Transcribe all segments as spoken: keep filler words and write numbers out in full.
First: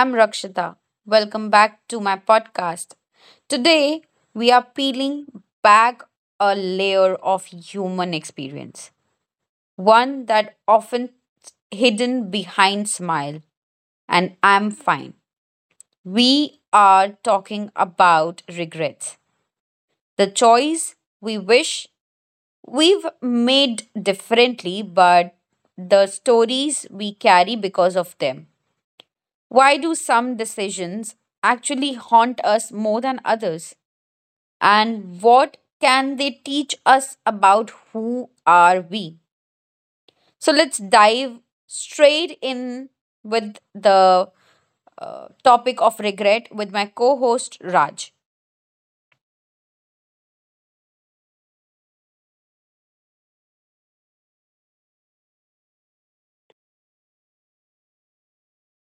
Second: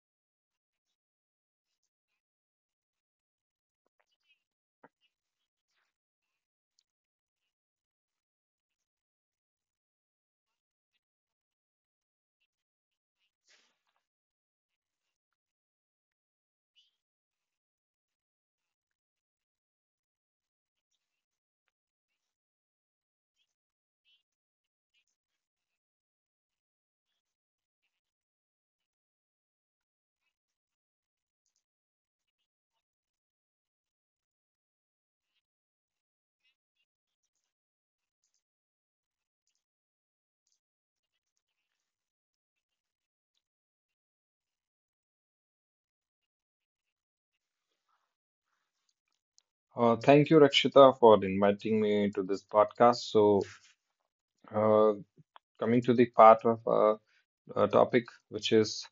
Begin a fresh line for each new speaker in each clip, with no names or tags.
I'm Rakshita. Welcome back to my podcast. Today, we are peeling back a layer of human experience, one that often hidden behind smile and I'm fine. We are talking about regrets, the choice we wish we've made differently, but the stories we carry because of them. Why do some decisions actually haunt us more than others? And what can they teach us about who are we? So let's dive straight in with the uh, topic of regret with my co-host Raj.
Uh, thank you, Rakshita, for inviting me to this podcast. So, uh, coming to the part of uh, uh, topic, which is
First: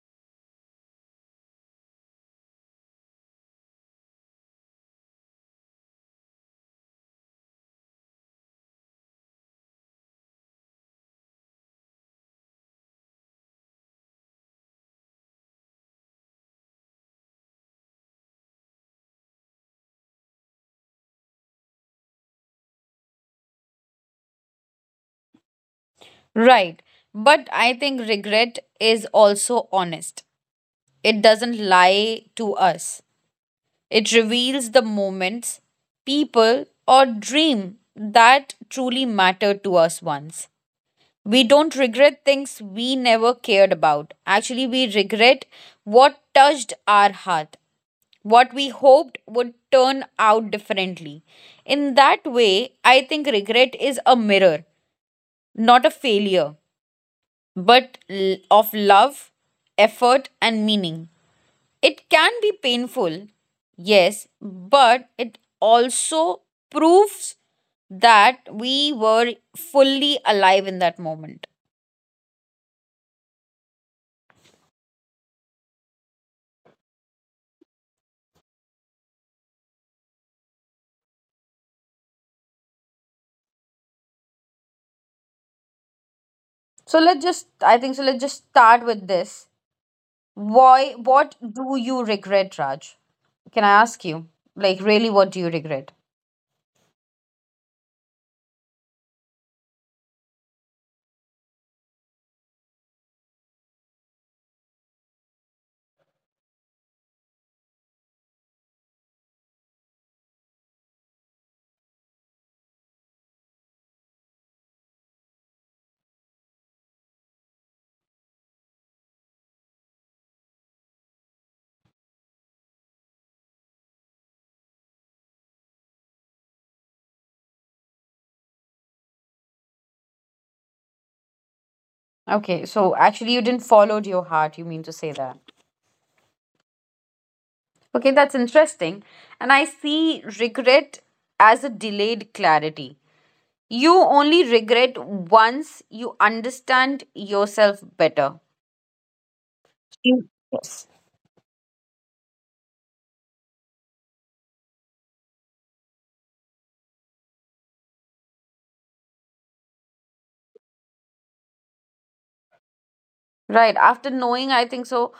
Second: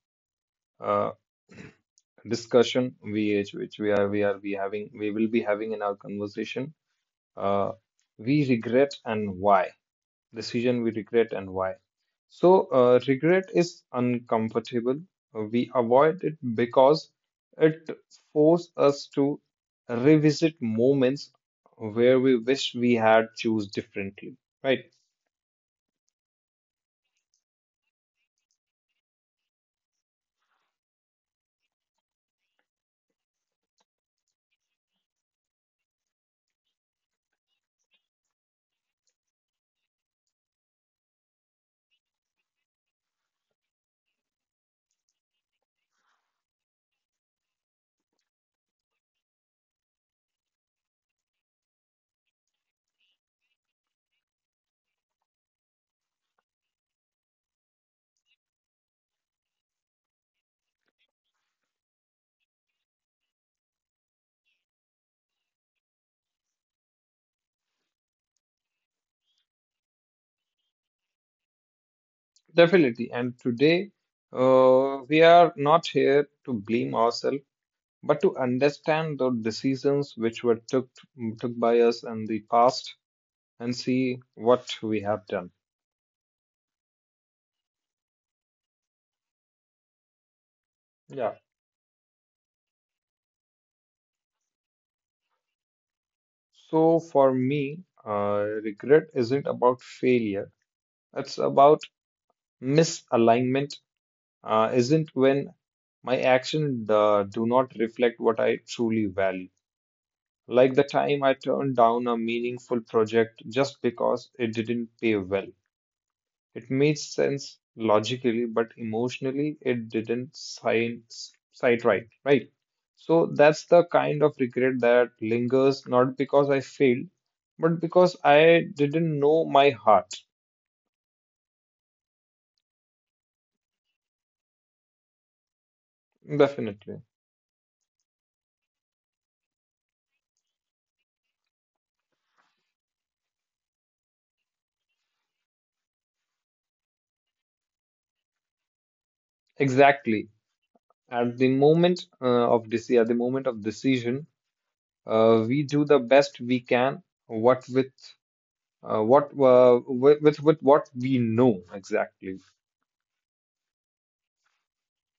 uh, discussion, V H, which we are we are we having we will be having in our conversation. Uh, we regret and why. Decision we regret and why. So, uh, regret is uncomfortable. We avoid it because it forces us to revisit moments where we wish we had choose differently, right?
Right. But I think regret is also honest. It doesn't lie to us. It reveals the moments, people, or dream that truly mattered to us once. We don't regret things we never cared about. Actually, we regret what touched our heart, what we hoped would turn out differently. In that way, I think regret is a mirror, not a failure, but l- of love, effort, and meaning. It can be painful, yes, but it also proves that we were fully alive in that moment.
Definitely. And today, uh, we are not here to blame ourselves, but to understand the decisions which were took took by us in the past and see what we have done.
So let's just, I think, so let's just start with this. Why,
Yeah.
what do you regret, Raj? Can I ask you? Like, really, what do you regret?
So for me, uh, regret isn't about failure. It's about misalignment, uh, isn't when my actions uh, do not reflect what I truly value. Like the time I turned down a meaningful project just because it didn't pay well. It made sense logically, but emotionally it didn't sign, sight right, right? So that's the kind of regret that lingers not because I failed, but because I didn't know my heart.
Okay, so actually, you didn't follow your heart, you mean to say that.
Definitely.
Okay, that's interesting. And I see regret as a delayed clarity. You only regret once you understand yourself better. Mm.
Exactly.
Yes.
At the moment uh, of this, at the moment of decision, uh, we do the best we can. What with uh, what uh, with, with with what we know exactly.
Right. After knowing, I think so,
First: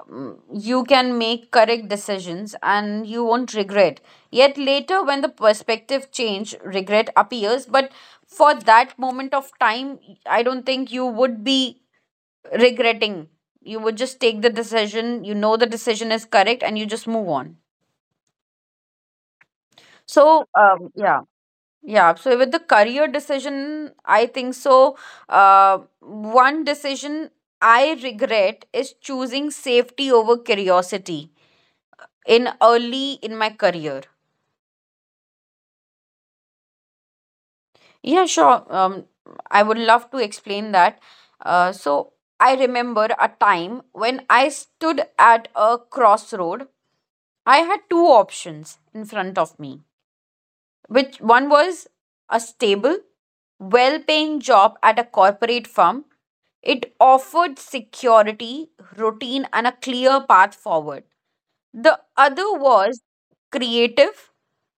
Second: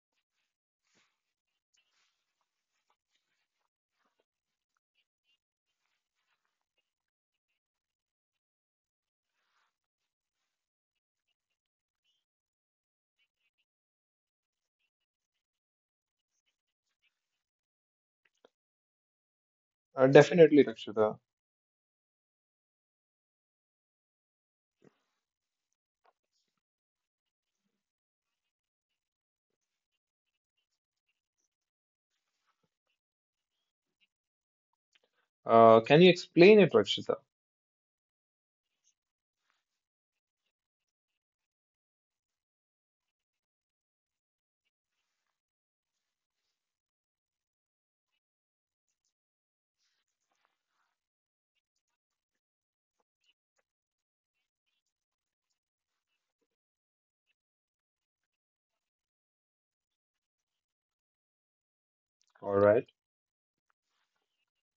um, you can make correct decisions and you won't regret. Yet later, when the perspective change, regret appears. But for that moment of time, I don't think you would be regretting. You would just take the decision. You know the decision is correct and you just move on.
Uh,
So,
definitely,
um,
Rakshita.
yeah. Yeah, so with the career decision, I think so. Uh, one decision I regret is choosing safety over curiosity in early in my career.
Uh, can you explain it, Rakshita?
Yeah, sure. Um, I would love to explain that. Uh, so I remember a time when I stood at a crossroad. I had two options in front of me which one was a stable, well paying job at a corporate firm. It offered security, routine, and a clear path forward. The other
All right.
was creative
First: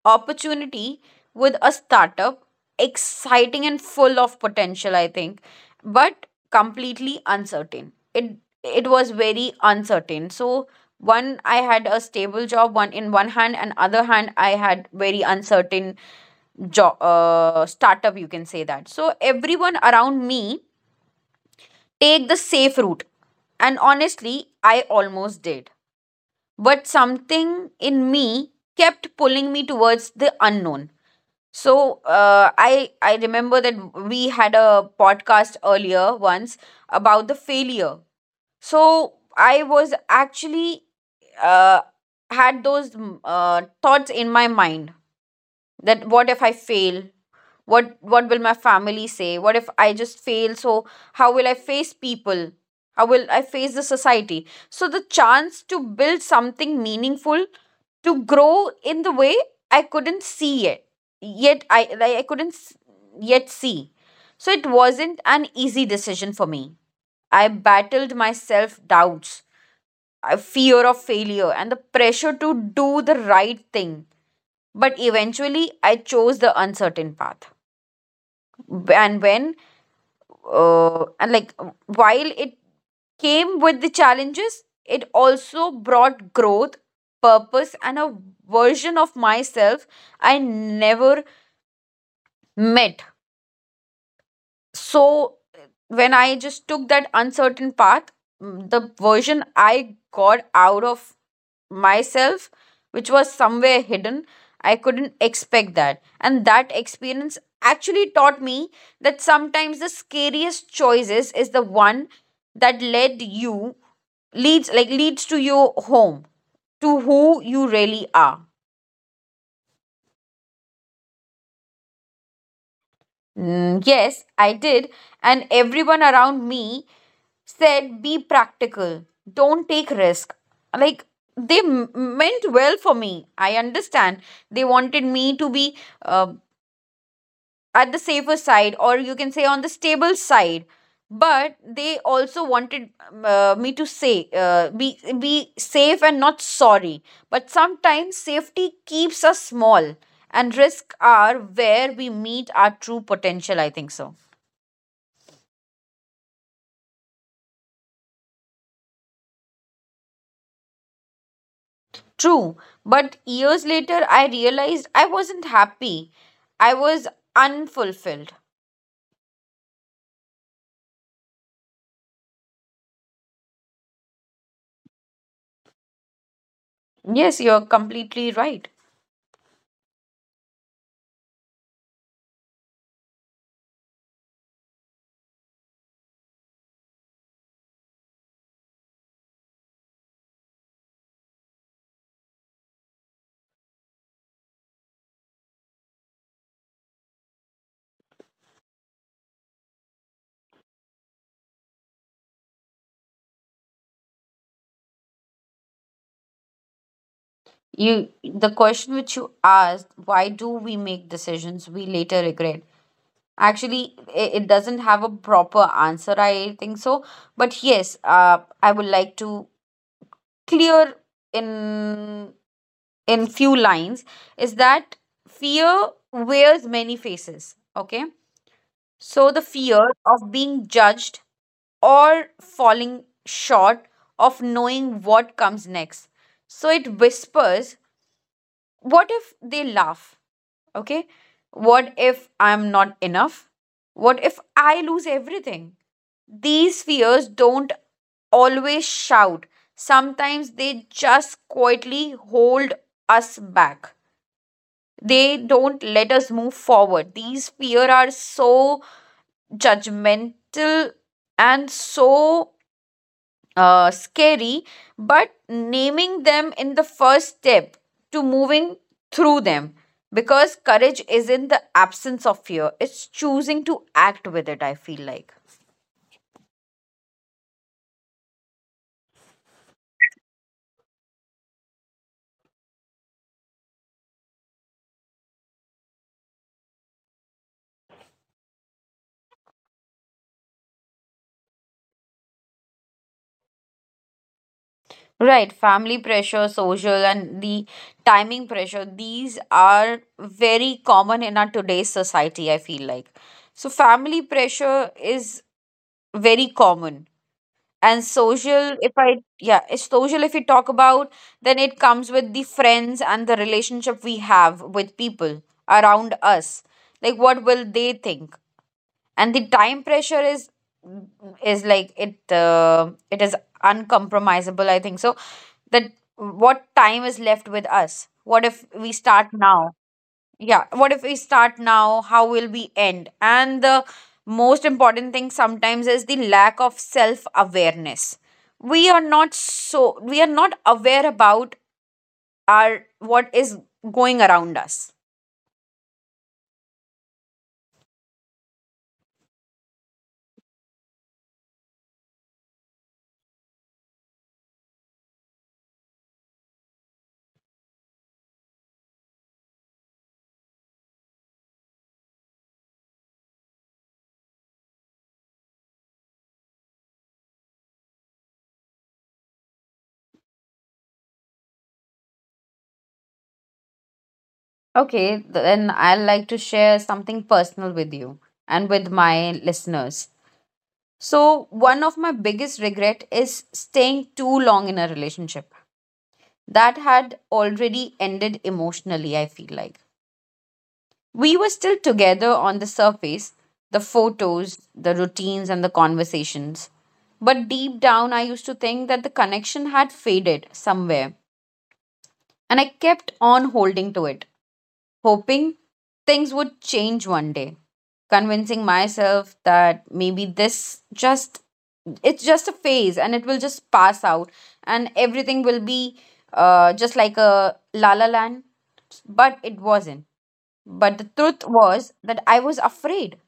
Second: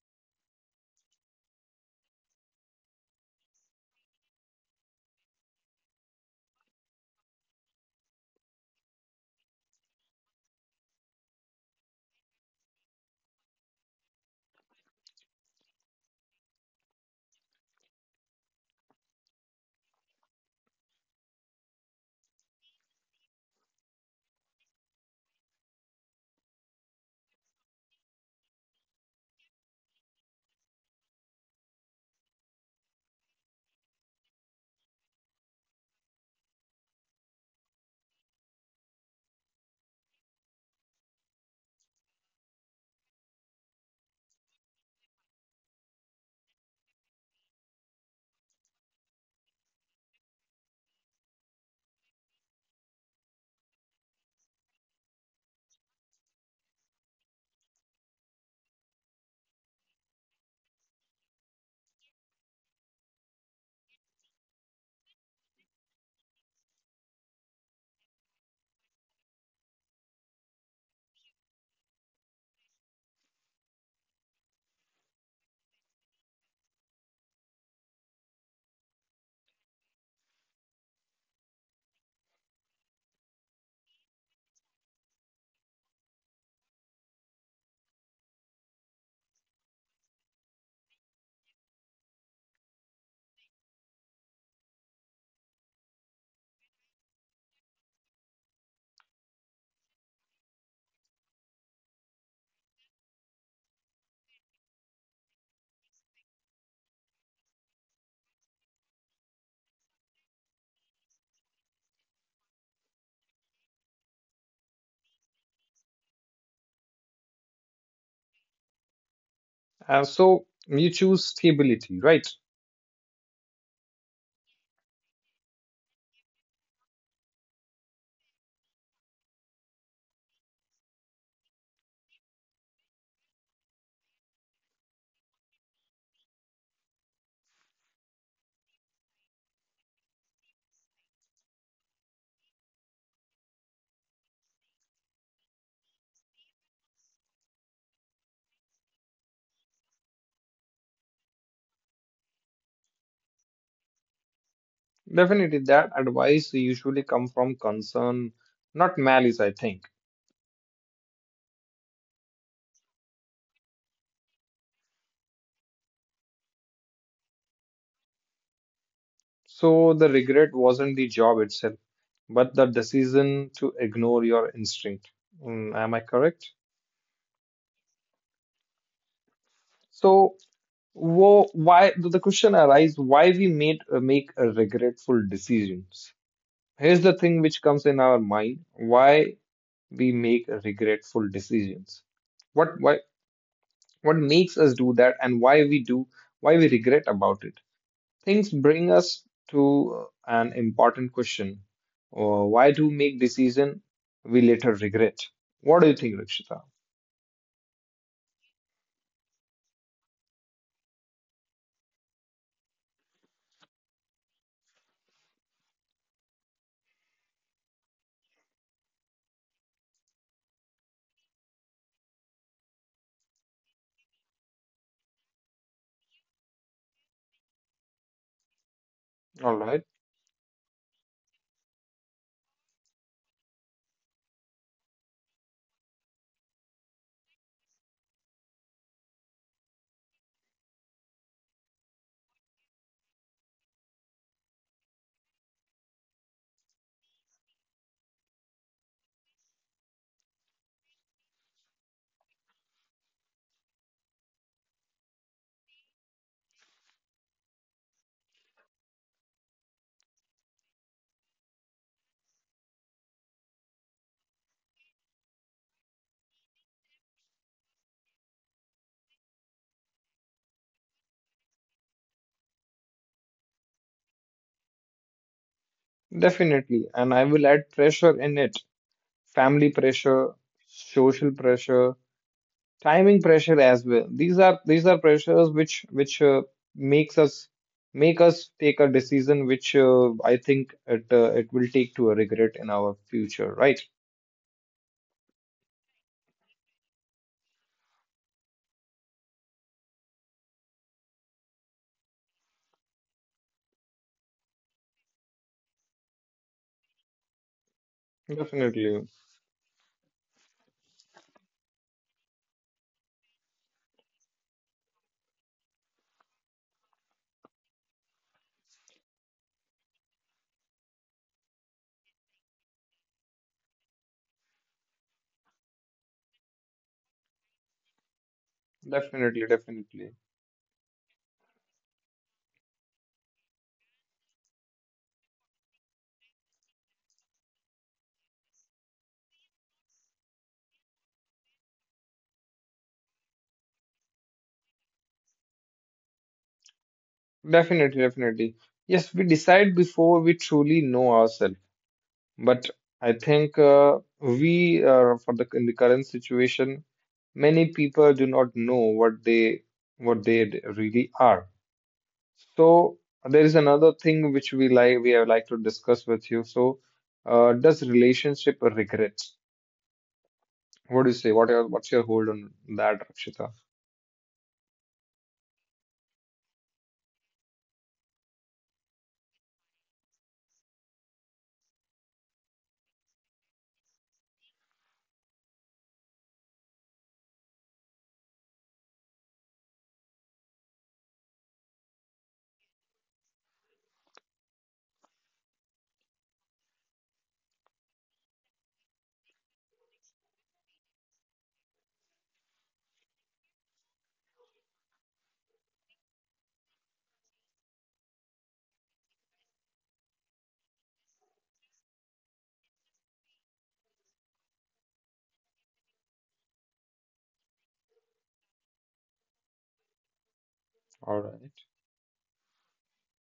opportunity with a startup, exciting and full of potential, I think, but completely uncertain. It it was very uncertain. So one I had a stable job, one in one hand, and other hand I had very uncertain job uh, startup. You can say that. So everyone around me take the safe route, and honestly, I almost did but something in me kept pulling me towards the unknown so uh, i i remember that we had a podcast earlier once about the failure so I was actually uh, had those mm, uh, thoughts in my mind that what if I fail what what will my family say what if I just fail so how will I face people how will I face the society so the chance to build something meaningful to grow in the way I couldn't see it yet i like, i couldn't s- yet see so it wasn't an easy decision for me I battled my self doubts a fear of failure and the pressure to do the right thing. But eventually, I chose the uncertain path. And when uh, and like uh, while it came with the challenges, it also brought growth, purpose, and a version of myself I never met. So when I just took that uncertain path, mm, the version I got out of myself, which was somewhere hidden, I couldn't expect that. And that experience actually taught me that sometimes the scariest choices is the one that led you leads like leads to your home to who you really are.
Uh, so you choose stability, right?
Mm, yes, I did. And everyone around me said be practical don't take risk like they m- meant well for me I understand they wanted me to be uh, at the safer side or you can say on the stable side but they also wanted um, uh, me to say uh, be be safe and not sorry but sometimes safety keeps us small and risks are where we meet our true potential I think so.
Definitely, that advice usually come from concern, not malice, I think.
True, but years later I realized I wasn't happy. I was unfulfilled.
So the regret wasn't the job itself, but the decision to ignore your instinct. Mm, am I correct?
Yes, you're completely right.
So wo- why the the question arises? Why we made uh, make a regretful decisions? Here's the thing which comes in our mind: why we make regretful decisions? What? Why? What makes us do that and why we do, why we regret about it? Things bring us to uh, an important question. Uh, why do make decision we later regret? What do you think, Rakshita?
You the question which you asked, why do we make decisions we later regret? Actually, i- it doesn't have a proper answer, I think so. But yes, uh, I would like to clear in in few lines is that fear wears many faces, okay? So the
All right.
fear of being judged or falling short of knowing what comes next. So it whispers, what if they laugh? Okay. What if I'm not enough? What if I lose everything? These fears don't always shout. Sometimes they just quietly hold us back. They don't let us move forward. These fear are so judgmental and so uh, scary, but naming them in the first step to moving through them. Because courage isn't the absence of fear, it's choosing to act with it, I feel like.
Definitely. And I will add pressure in it: family pressure, social pressure, timing pressure as well. These are these are pressures which which uh, makes us make us take a decision which uh, i think it uh, it will take to a regret in our future, right?
Right, family pressure, social, and the timing pressure, these are very common in our today's society, I feel like. So, family pressure is very common and social if
Definitely,
I yeah it's social if we talk about then it comes with the friends and the relationship we have with people around us like what will they think and the time pressure is is like it uh, it is uncompromisable I think so that what time is left with us what if we start
definitely,
now
definitely,
yeah what if we start now how will we end and the most important thing sometimes is the lack of self awareness we are not so we are not aware about our what is going around us.
definitely, definitely. Yes, we decide before we truly know ourselves. But I think uh, we, uh, for the in the current situation, many people do not know what they what they d- really are. So there is another thing which we like we would like to discuss with you. So, uh, does relationship regret? What do you say? What are, what's your hold on that, Rakshita?
Okay, then I'd like to share something personal with you and with my listeners. So, one of my biggest regret is staying too long in a relationship that had already ended emotionally, I feel like. We were still together on the surface the photos, the routines, and the conversations. But deep down, I used to think that the connection had faded somewhere. And I kept on holding to it, hoping things would change one day, convincing myself that maybe this just it's just a phase and it will just pass out and everything will be uh, just like a la la land but it wasn't but the
All
truth
right.
was that I was afraid,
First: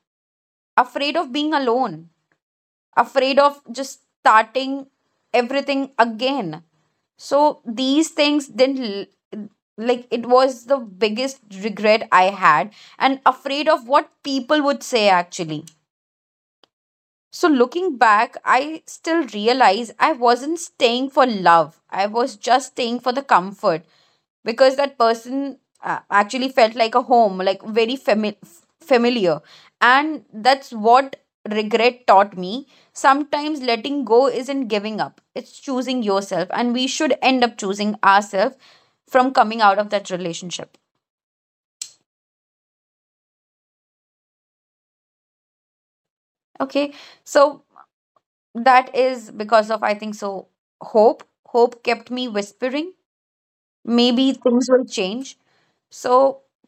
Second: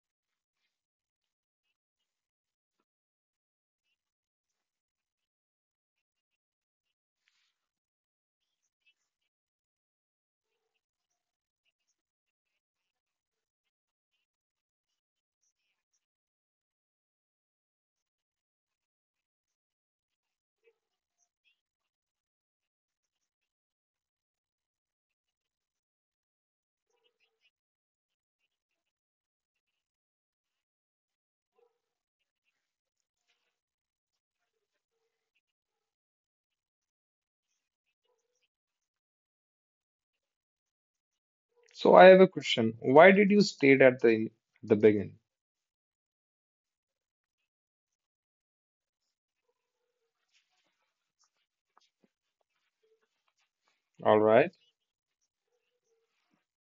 afraid of being alone, afraid of just starting everything again. So these things didn't l- like it was the biggest regret I had and afraid of what people would say actually. So looking back, I still realize I wasn't staying for love. I was just staying for the comfort because that person uh, actually felt like a home like very fami- familiar and that's what regret taught me sometimes letting go isn't giving up it's choosing yourself and we should end up choosing ourselves from coming out of that relationship.
So I have a question. Why did you state at the the beginning?
Okay so that is because of I think so hope hope kept me whispering
All
maybe
right.
things will change so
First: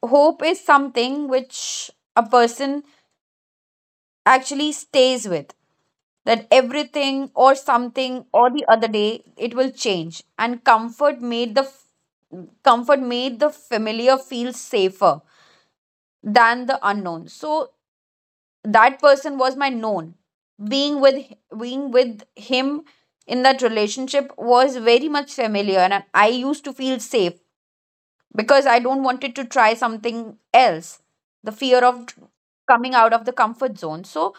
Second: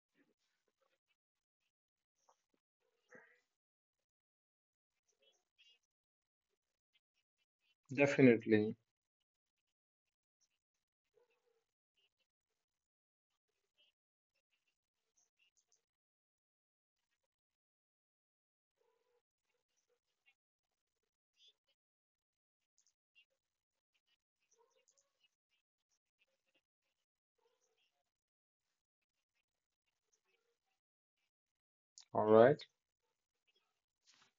hope is something which a person actually stays with that everything or something or the
Definitely.
other day it will change and comfort made the comfort made the familiar feel safer than the unknown so that person was my known being with being with him in that relationship was very much familiar and I used to feel safe because I don't wanted to try something else the fear of
All right.
coming out of the comfort zone so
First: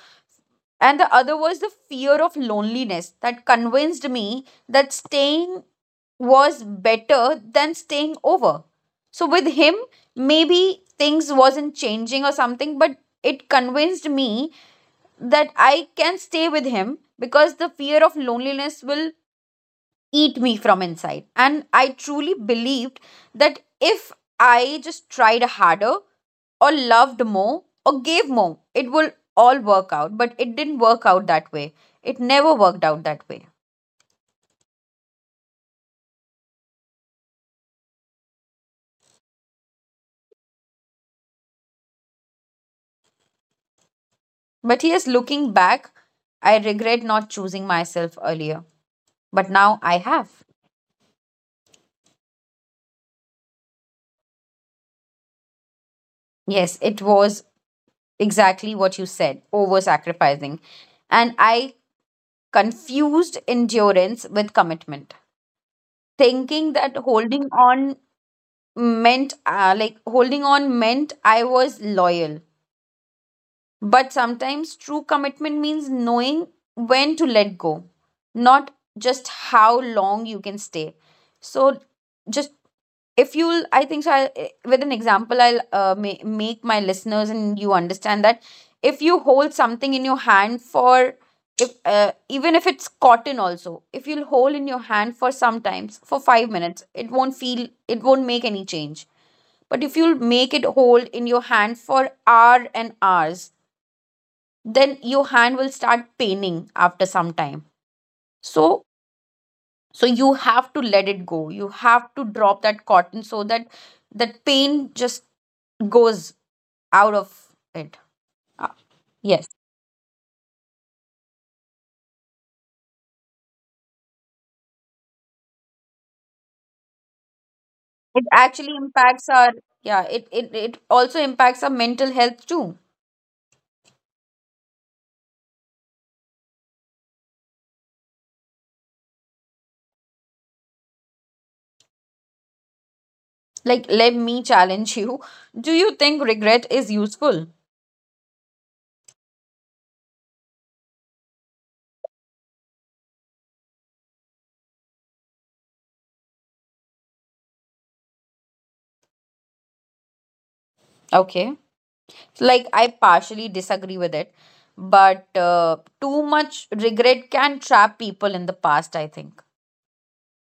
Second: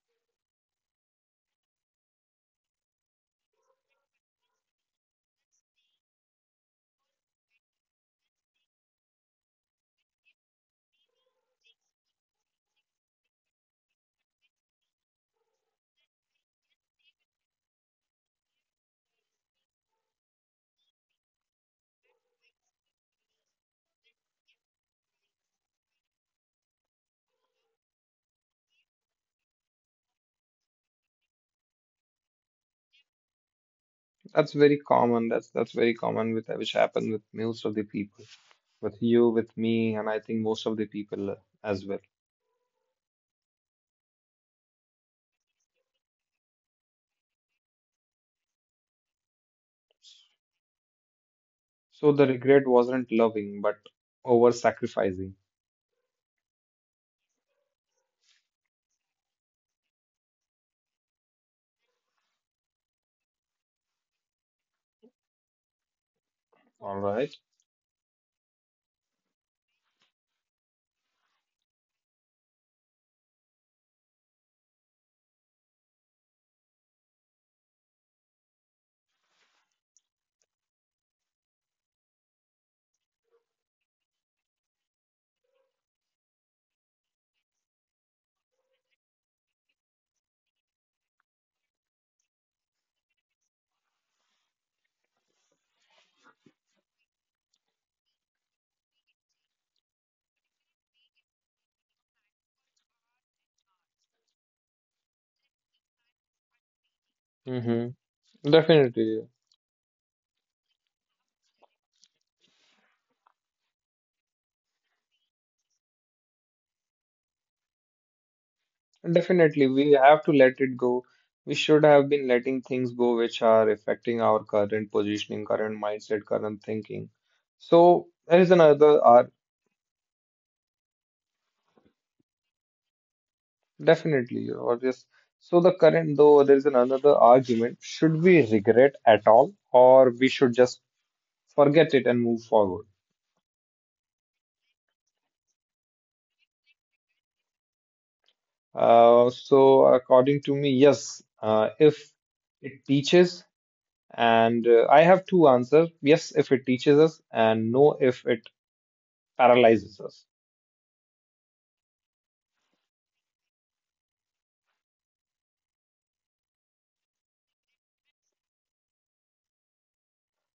and the other was the fear of loneliness that convinced me that staying was better than staying over so with him maybe things wasn't changing or something but it convinced me that I can stay with him because the fear of loneliness will eat me from inside. And I truly believed that if I just tried harder or loved more or gave more, it will all work out. But it didn't work out that way. It never worked out that way.
That's very common. That's that's very common with which happened with most of the people, with you, with me, and I think most of the people as well.
But yes, looking back, I regret not choosing myself earlier. But now I have.
So the regret wasn't loving, but over sacrificing.
Yes, it was exactly what you said over sacrificing. And I confused endurance with commitment, thinking that
All right.
holding on meant uh, like holding on meant I was loyal. But sometimes true commitment means knowing when to let go, not just how long you can stay. So just, if you'll I think so I, eh, with an example i'll uh, ma- make my listeners and you understand that if you hold something in your hand for if uh, even if it's cotton also, if you'll hold in your hand for sometimes for five minutes, it won't feel, it won't make any change. But if you'll make it hold in your hand for hour and hours, then your hand will start paining after some time.
Mm-hmm.
so
Definitely.
so you have to let it go, you have to drop that cotton so that that pain just goes out of it. Uh, yes,
Definitely, we have to let it go. We should have been letting things go which are affecting our current positioning, current mindset, current thinking. So
it
there is
actually
another ar
impacts our, yeah it, it it also impacts our mental health too.
definitely, or just so the current though there is another argument. Should we regret at all, or we should just forget it and move forward?
Like, let me challenge you: do you think regret is useful?
Uh, so according to me, yes. Uh, if it teaches, and uh, I have two answers: yes, if it teaches us, and no, if it paralyzes us.
Okay, like I partially disagree with it, but uh, too much regret can trap people in the past, I think.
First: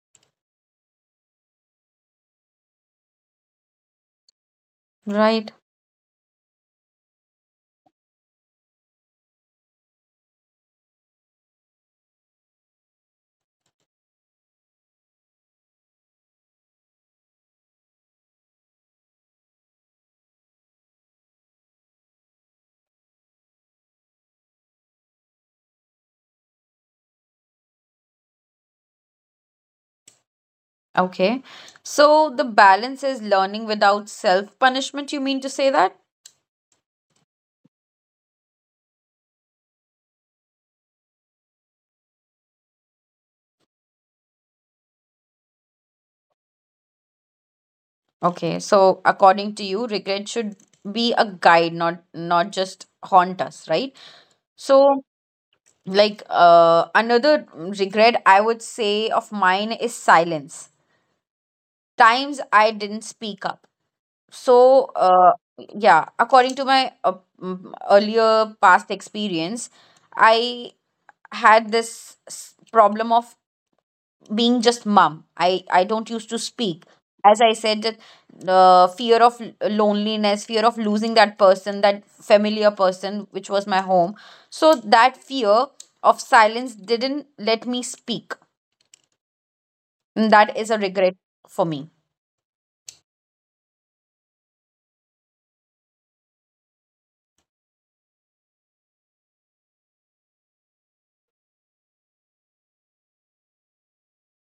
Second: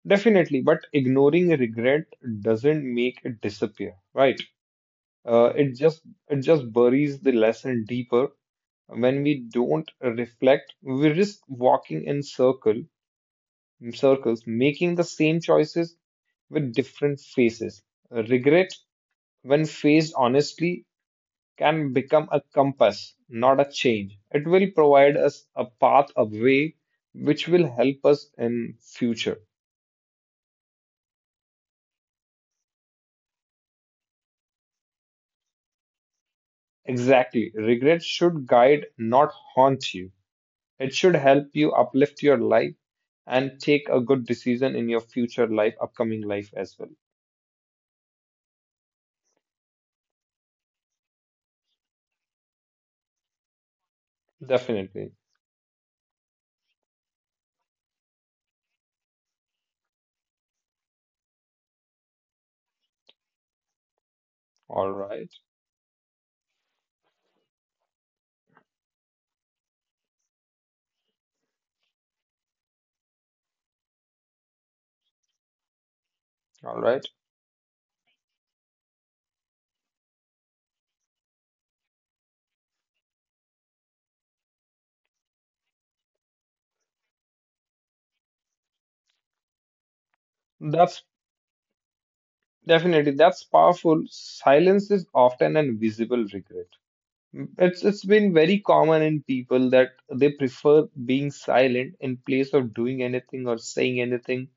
Definitely, but ignoring regret doesn't make it disappear, right?
Right.
Uh, it just it just buries the lesson deeper. When we don't reflect, we risk walking in circle in circles, making the same choices with different faces. Regret, when faced honestly, can become a compass, not a change. It will provide us a path, a way, which will help us in future.
Okay, so the balance is learning without self punishment, you mean to say that?
Exactly. Regret should guide, not haunt you. It should help you uplift your life and take a good decision in your future life, upcoming life as well.
Okay, so according to you regret should be a guide, not not just haunt us, right? So,
Definitely.
like, uh, another regret I would say of mine is silence, times I didn't speak up. So,
All right.
uh, yeah, according to my uh, mm, earlier past experience, I had this s- problem of being just mum. I, I don't used to
All
speak.
right.
As I said, that uh, fear of l- loneliness, fear of losing that person, that familiar person, which was my home. So that fear of silence didn't let me speak. And that is a
That's
regret for me.
definitely that's powerful. Silence is often an visible regret. It's it's been very common in people that they prefer being silent in place of doing anything or saying anything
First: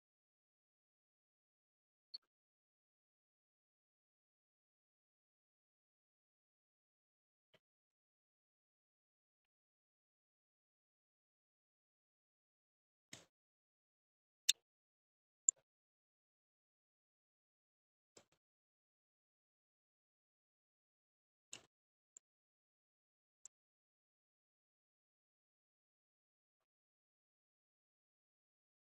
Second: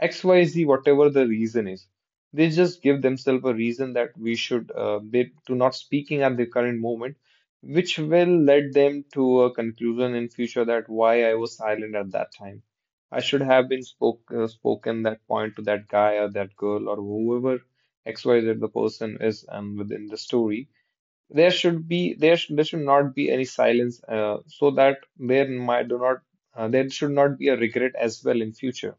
X Y Z, whatever the reason is. They just give themselves a reason that we should, uh, they do not speaking at the current moment, which will lead them to a conclusion in future that why I was silent at that time. I should have been spoke, uh, spoken that point to that guy or that girl or whoever X Y Z the person is um, within the story. There should be there should, there should not be any silence uh, so that there might do not uh, there should not be a regret as well in future.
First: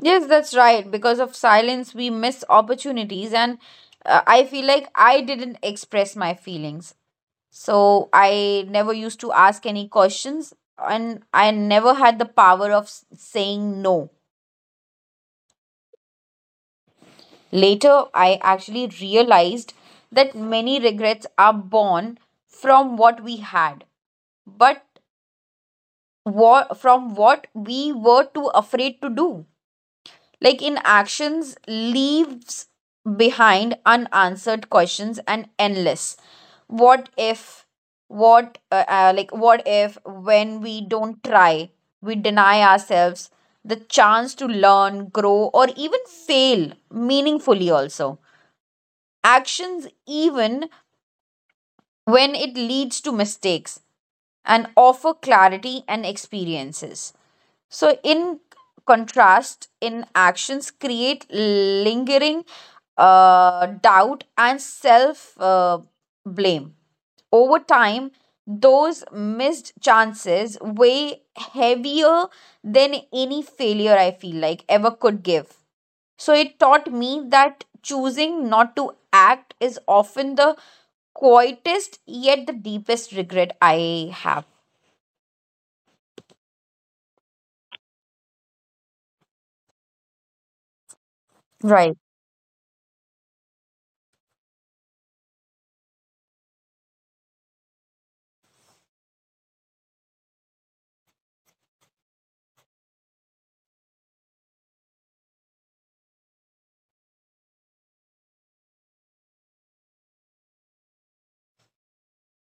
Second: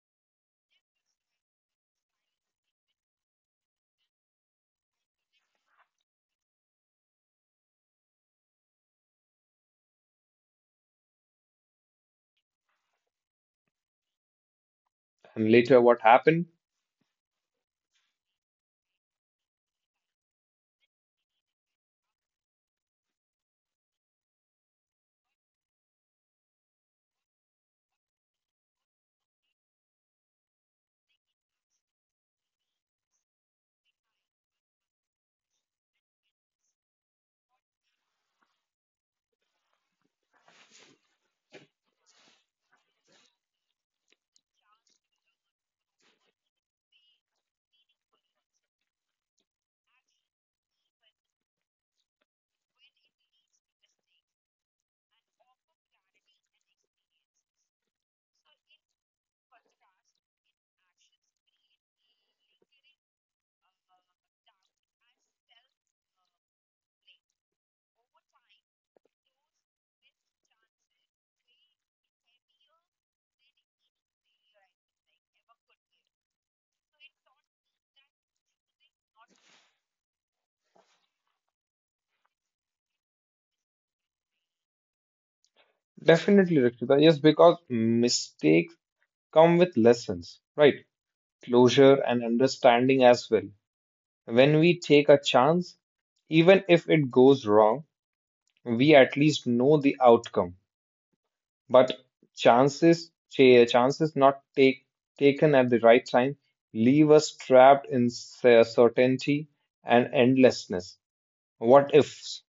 Yes, that's right. Because of silence, we miss opportunities. And uh, I feel like I didn't express my feelings. So I never used to ask any questions. And I never had the power of s- saying no.
And later, what happened?
Later, I actually realized that many regrets are born from what we had, but what, from what we were too afraid to do. Like, in actions leaves behind unanswered questions and endless what if. What uh, uh, Like, what if when we don't try, we deny ourselves the chance to learn, grow, or even fail meaningfully also. Actions, even when it leads to mistakes, and offer clarity and experiences. So, in contrast, in actions create lingering uh, doubt and self uh, blame. Over time, those missed chances weigh heavier than any failure I feel like ever could give. So it taught me that choosing not to act is often the quietest yet the deepest regret I have.
Definitely, Rakshita. Yes, because mistakes come with lessons, right? Closure
Right.
and understanding as well. When we take a chance, even if it goes wrong, we at least know the outcome. But chances, ch- chances not take, taken at the right time leave us trapped in cer- certainty and endlessness. What ifs?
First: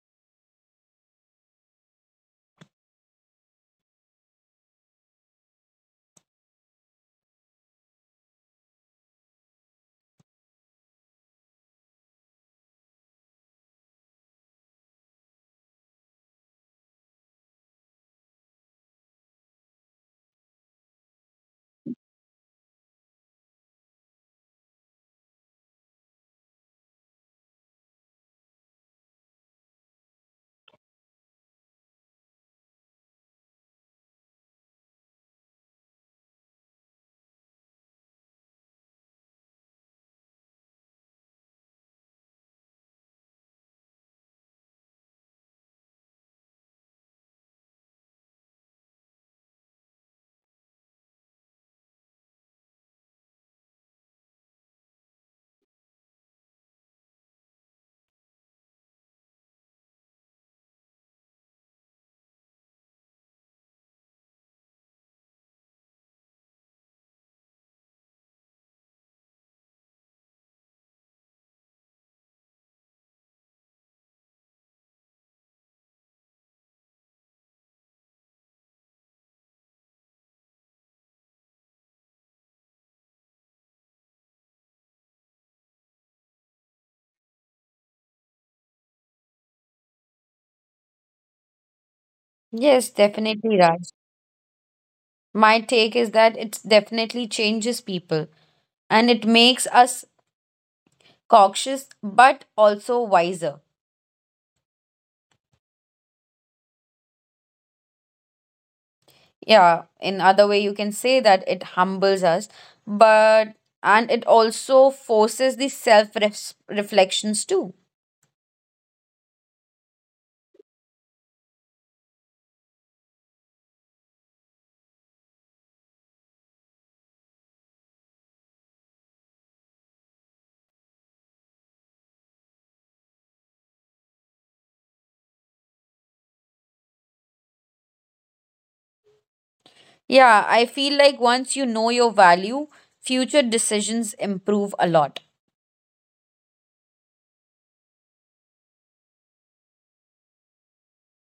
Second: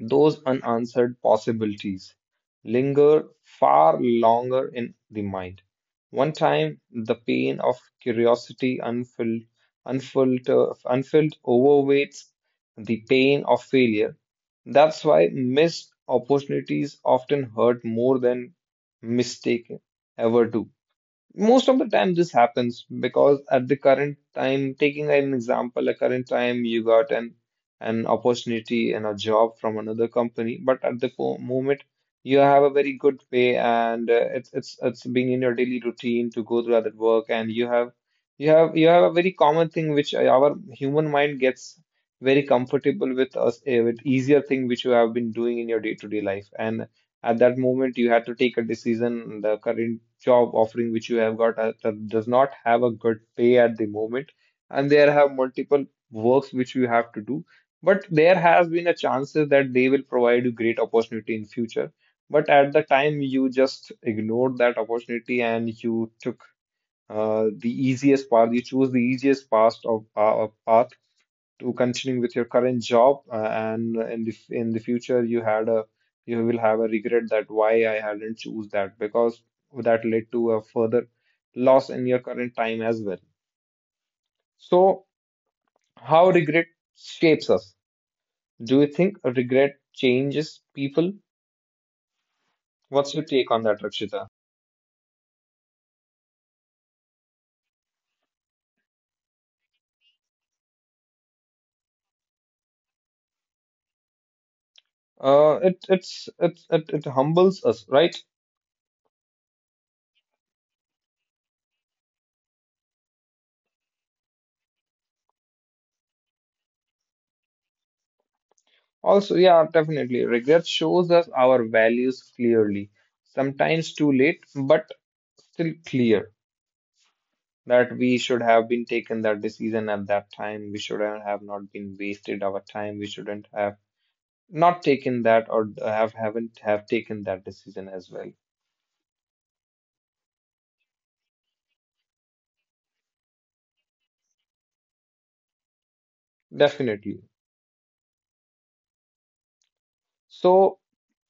Those unanswered possibilities linger far longer in the mind. One time, the pain of curiosity unfilled, unfiltered, unfilled overweights the pain of failure. That's why missed opportunities often hurt more than mistake ever do. Most of the time, this happens because at the current time, taking an example, a current time you got an an opportunity and a job from another company, but at the po- moment you have a very good pay and uh, it's it's it's being in your daily routine to go through that work, and you have you have you have a very common thing which uh, our human mind gets very comfortable with us uh, with easier thing which you have been doing in your day-to-day life, and at that moment, you had to take a decision. The current job offering which you have got uh, that does not have a good pay at the moment, and there have multiple works which you have to do. But there has been a chances that they will provide you great opportunity in future. But at the time, you just ignored that opportunity and you took uh, the easiest path. You chose the easiest path of uh, path to continuing with your current job uh, and in the in the future you had a you will have a regret that why I hadn't choose that because that led to a further loss in your current time as well. So how regret shapes us? Do you think regret changes people?
Yes,
What's your take
definitely,
on that,
Raj.
Rakshita?
My take is that it definitely changes people, and it makes us cautious but also wiser.
Uh, it it's it, it it humbles us, right?
Yeah, in other way you can say that it humbles us, but and it also forces the self reflections too.
Also, yeah, definitely. Regret shows us our values clearly, sometimes too late, but still clear. That we should have been taken that decision at that time. We shouldn't have not been wasted our time. We shouldn't have not taken that or have haven't have taken that decision as well.
Yeah, I feel like once you know your value, future decisions improve a lot.
Definitely. So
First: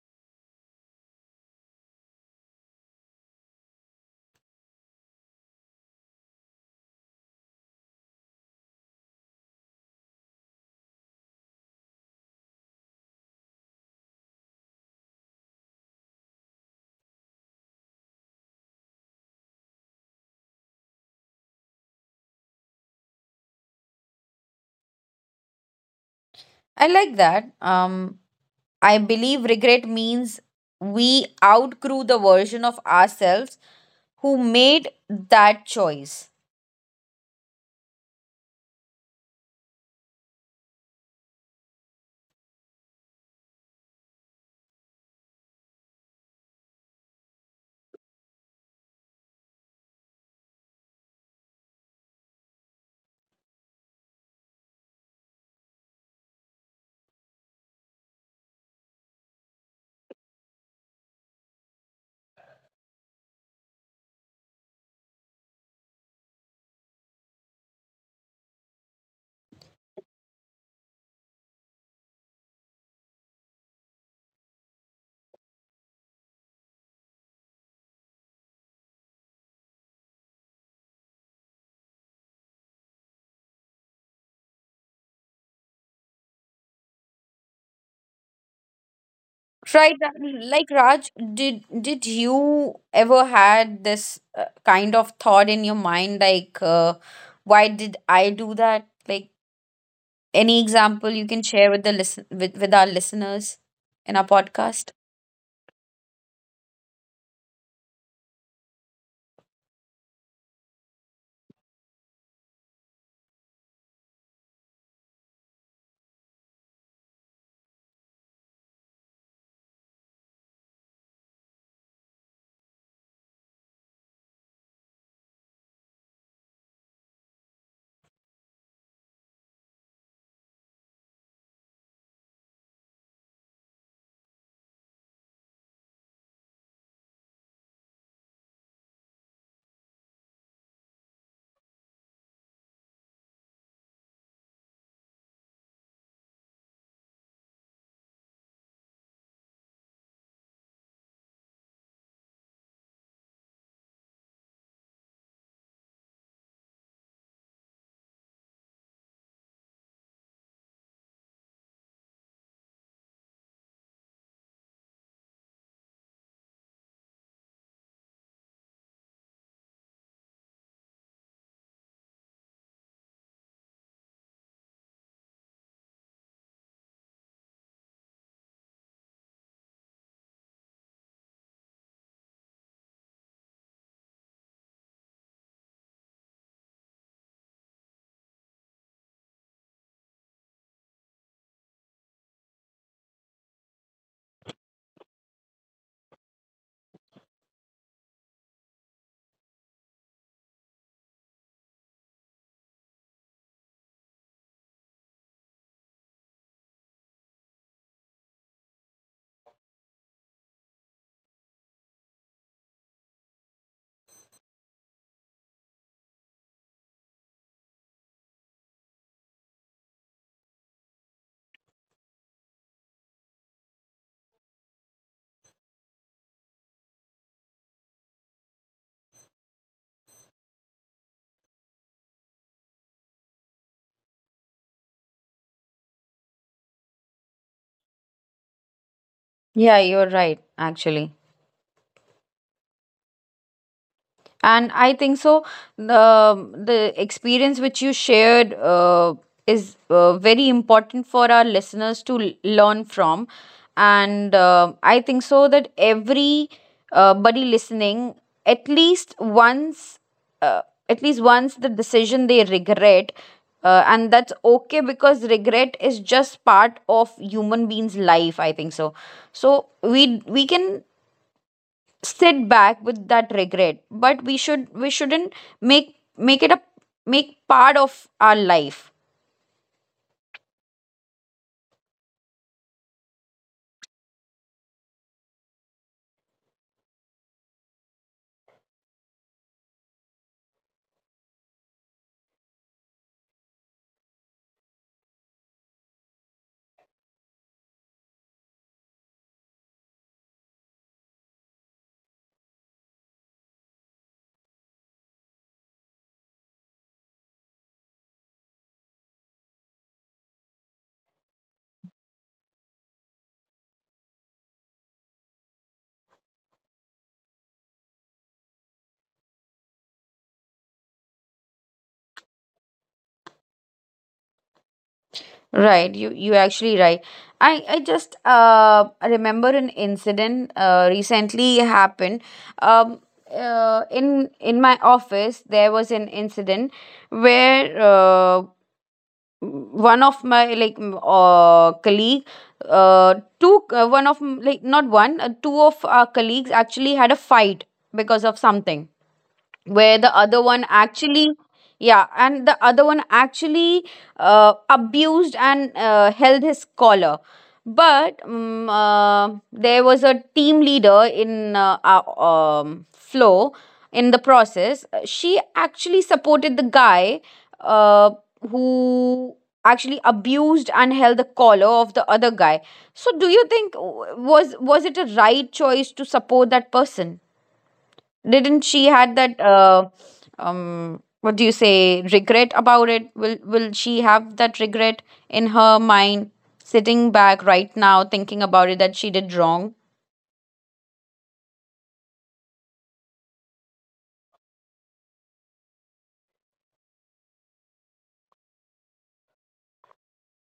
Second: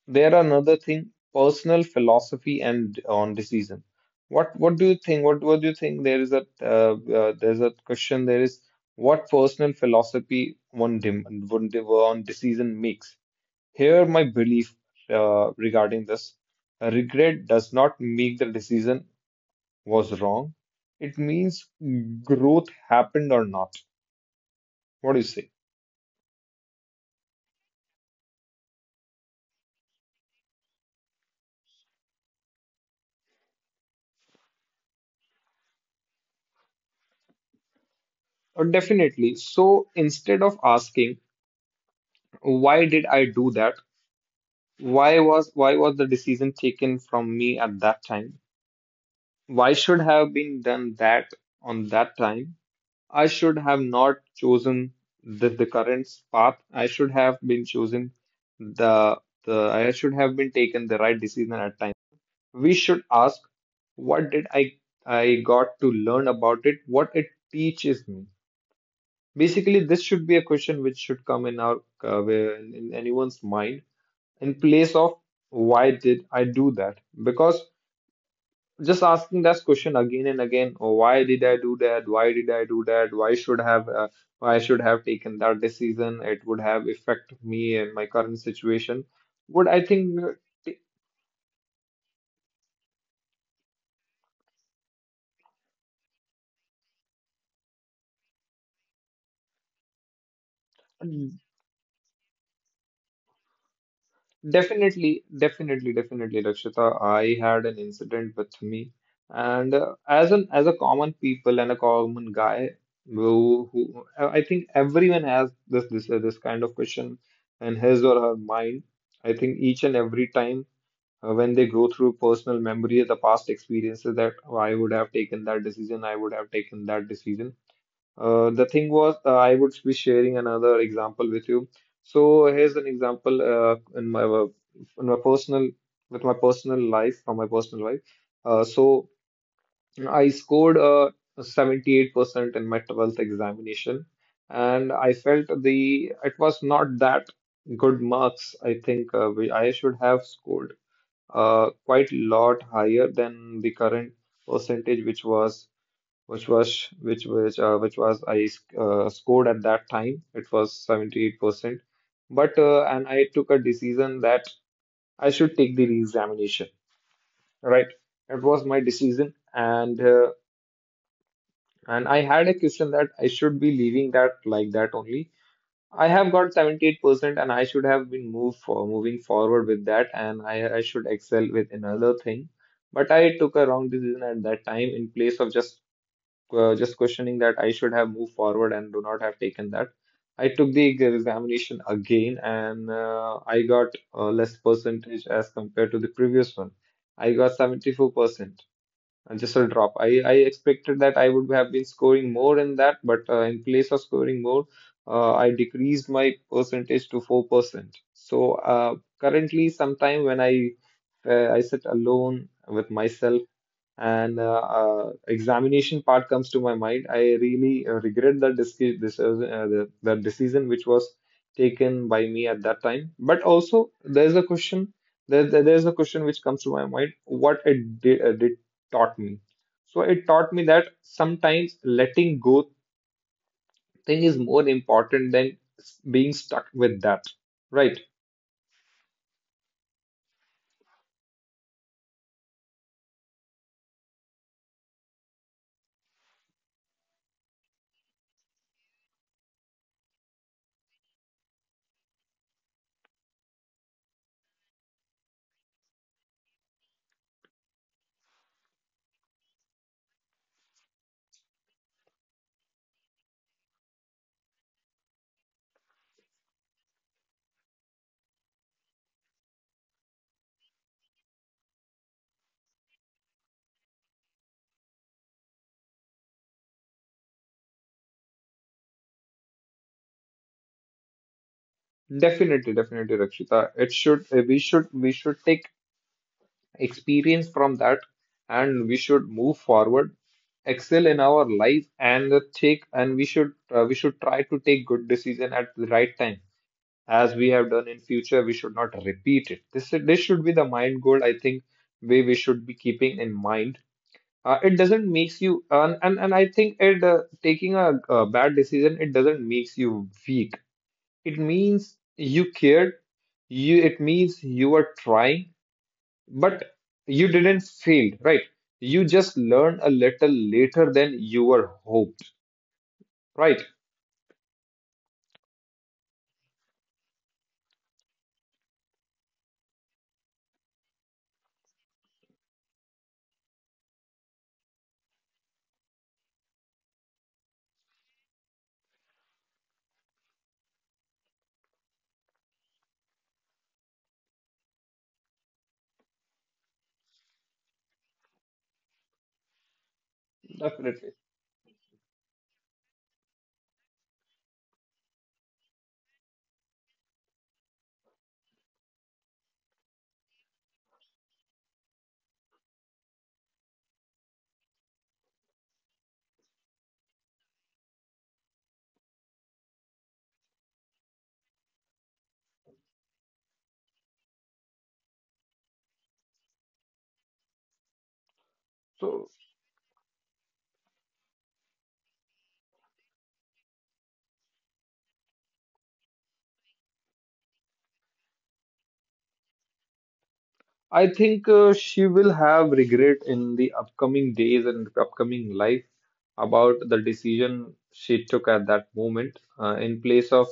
there are another thing, personal philosophy and on decision. What what do you think? What what do you think? There is a uh, uh, there's a question. There is what personal philosophy one dem one, de- one decision makes. Here, my belief uh, regarding this, regret does not make the decision was wrong. It means growth happened or not. What do you say?
I like that. Um, I believe regret means we outgrew the version of ourselves who made that choice.
Uh, definitely. So instead of asking why did I do that, why was, why was the decision taken from me at that time? Why should have been done that on that time? I should have not chosen the, the current path. I should have been chosen the, the I should have been taken the right decision at time. We should ask, what did I I got to learn about it? What it teaches me? Basically, this should be a question which should come in our uh, in in anyone's mind in place of why did I do that? Because just asking that question again and again, oh, why did I do that, why did I do that, why should have uh, why should have taken that decision, it would have affected me and my current situation would I
Right, Ra-
think uh,
like
t-
Raj, did did you ever had this uh, kind of thought in your mind, like, uh, why did I do that? Like, any example you can share with the listen with, with our listeners in our podcast?
definitely, definitely definitely Lakshita, I had an incident with me and uh, as an as a common people and a common guy who, who i I think everyone has this this this kind of question in his or her mind I think each and every time. Uh, when they go through personal memory of the past experiences that, "Oh, I would have taken that decision, I would have taken that decision." Uh, the thing was, uh, I would be sharing another example with you. So here's an example uh, in my uh, in my personal with my personal life from my personal life. Uh, so I scored a seventy-eight percent in my twelfth examination, and I felt the it was not that good marks. I think uh, we, I should have scored uh, quite lot higher than the current percentage which was which was which which uh, which was I uh, scored at that time. It was seventy-eight percent. But uh, and I took a decision that I should take the re-examination. Right, it was my decision, and uh, and I had a question that I should be leaving that like that only. I have got seventy-eight percent and I should have been moved for moving forward with that, and I, I should excel with another thing. But I took a wrong decision at that time in place of just uh, just questioning that I should have moved forward and do not have taken that. I took the examination again, and uh, I got uh, less percentage as compared to the previous one. I got seventy-four percent, uh, just a drop. I, I expected that I would have been scoring more in that, but uh, in place of scoring more, uh, I decreased my percentage to four percent. So uh, Currently, sometime when I uh, I sit alone with myself and uh, uh, examination part comes to my mind, I really uh, regret that this, this uh, the, the decision which was taken by me at that time. But also there's a question. There, there- there's a question which comes to my mind: what it did, uh, did taught me. So it taught me that sometimes letting go thing is more important than s- being stuck with that, right?
Yeah, you're right, actually. And I think so, the the experience which you shared, uh, is uh, very important for our listeners to l- learn from. And uh, I think so that every uh, buddy listening at least once, uh, at least once the decision they regret, uh, and that's okay, because regret is just part of human beings life, I think so. So we we can sit back with that regret, but we should, we shouldn't make make it a make part of our life.
Definitely definitely Rakshita, it should, uh, we should we should take experience from that, and we should move forward, excel in our life, and take and we should uh, we should try to take good decision at the right time. As we have done in future, we should not repeat it. This this should be the mind goal. I think way we should be keeping in mind. Uh, it doesn't makes you and and, and I think it uh, taking a, a bad decision, it doesn't makes you weak. It means you cared. You, it means you are trying, but you didn't fail, right? You just learned a little later than you were hoped, right?
Right, you you actually right. I i just uh remember an incident uh recently happened. um uh, in in my office there was an incident where, uh, one of my, like, m- uh colleague, uh two uh, one of, m- like, not one, uh, two of our colleagues actually had a fight because of something, where the other one
Definitely.
actually, yeah, and the other one actually uh, abused and uh, held his collar. But um, uh, there was a team leader in uh, our, um, flow in the process. Uh, she actually supported the guy, uh, who actually abused and held the collar of the other guy. So do you think, uh, was was it a right choice to support that person? Didn't she had
So
that uh, um what do you say regret about it? Will will she have that regret in her mind sitting back right now thinking about it, that she did wrong?
I think uh, she will have regret in the upcoming days and upcoming life about the decision she took at that moment, uh, in place of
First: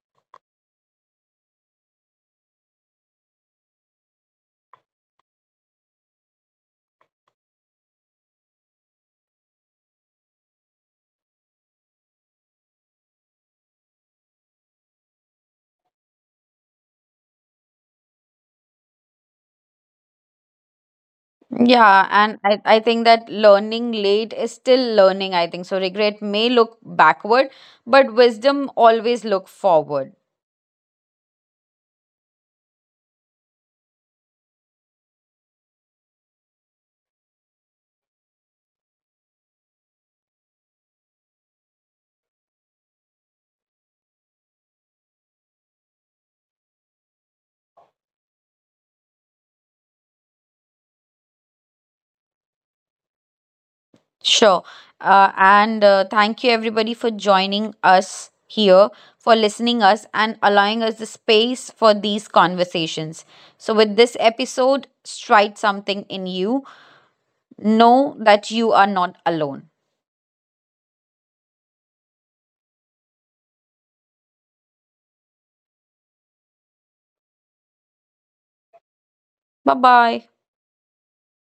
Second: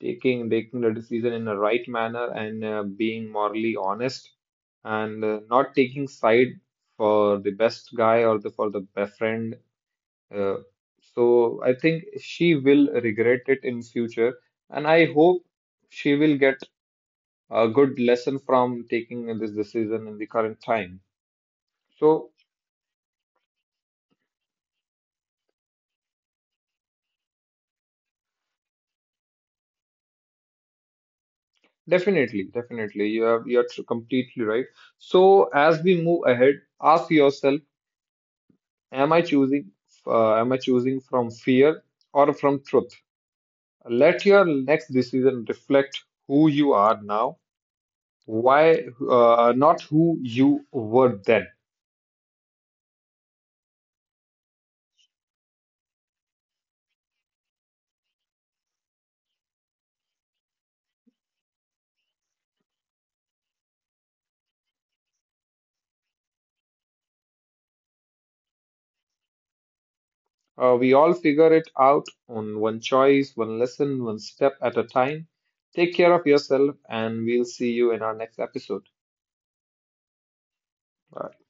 taking taking the decision in the right manner, and uh, being morally honest, and uh, not taking side for the best guy, or the for the best friend. Uh, so I think she will regret it in future, and I hope she will get a good lesson from taking this decision in the current time.
Yeah,
So
and I, I think that learning late is still learning, I think. So regret may look backward, but wisdom always look forward.
definitely, definitely, you are you are tr- completely right. So as we move ahead, ask yourself: am I choosing? Uh, am I choosing from fear or from truth? Let your next decision reflect who you are now, why uh, not who you were then.
Sure. Uh, and uh, thank you everybody for joining us here, for listening us and allowing us the space for these conversations. So with this episode, strike something in you. Know that you are not alone.
Uh, we all figure it out on one choice, one lesson, one step at a time. Take care of yourself, and we'll see you in our next episode.
Bye-bye.
Bye.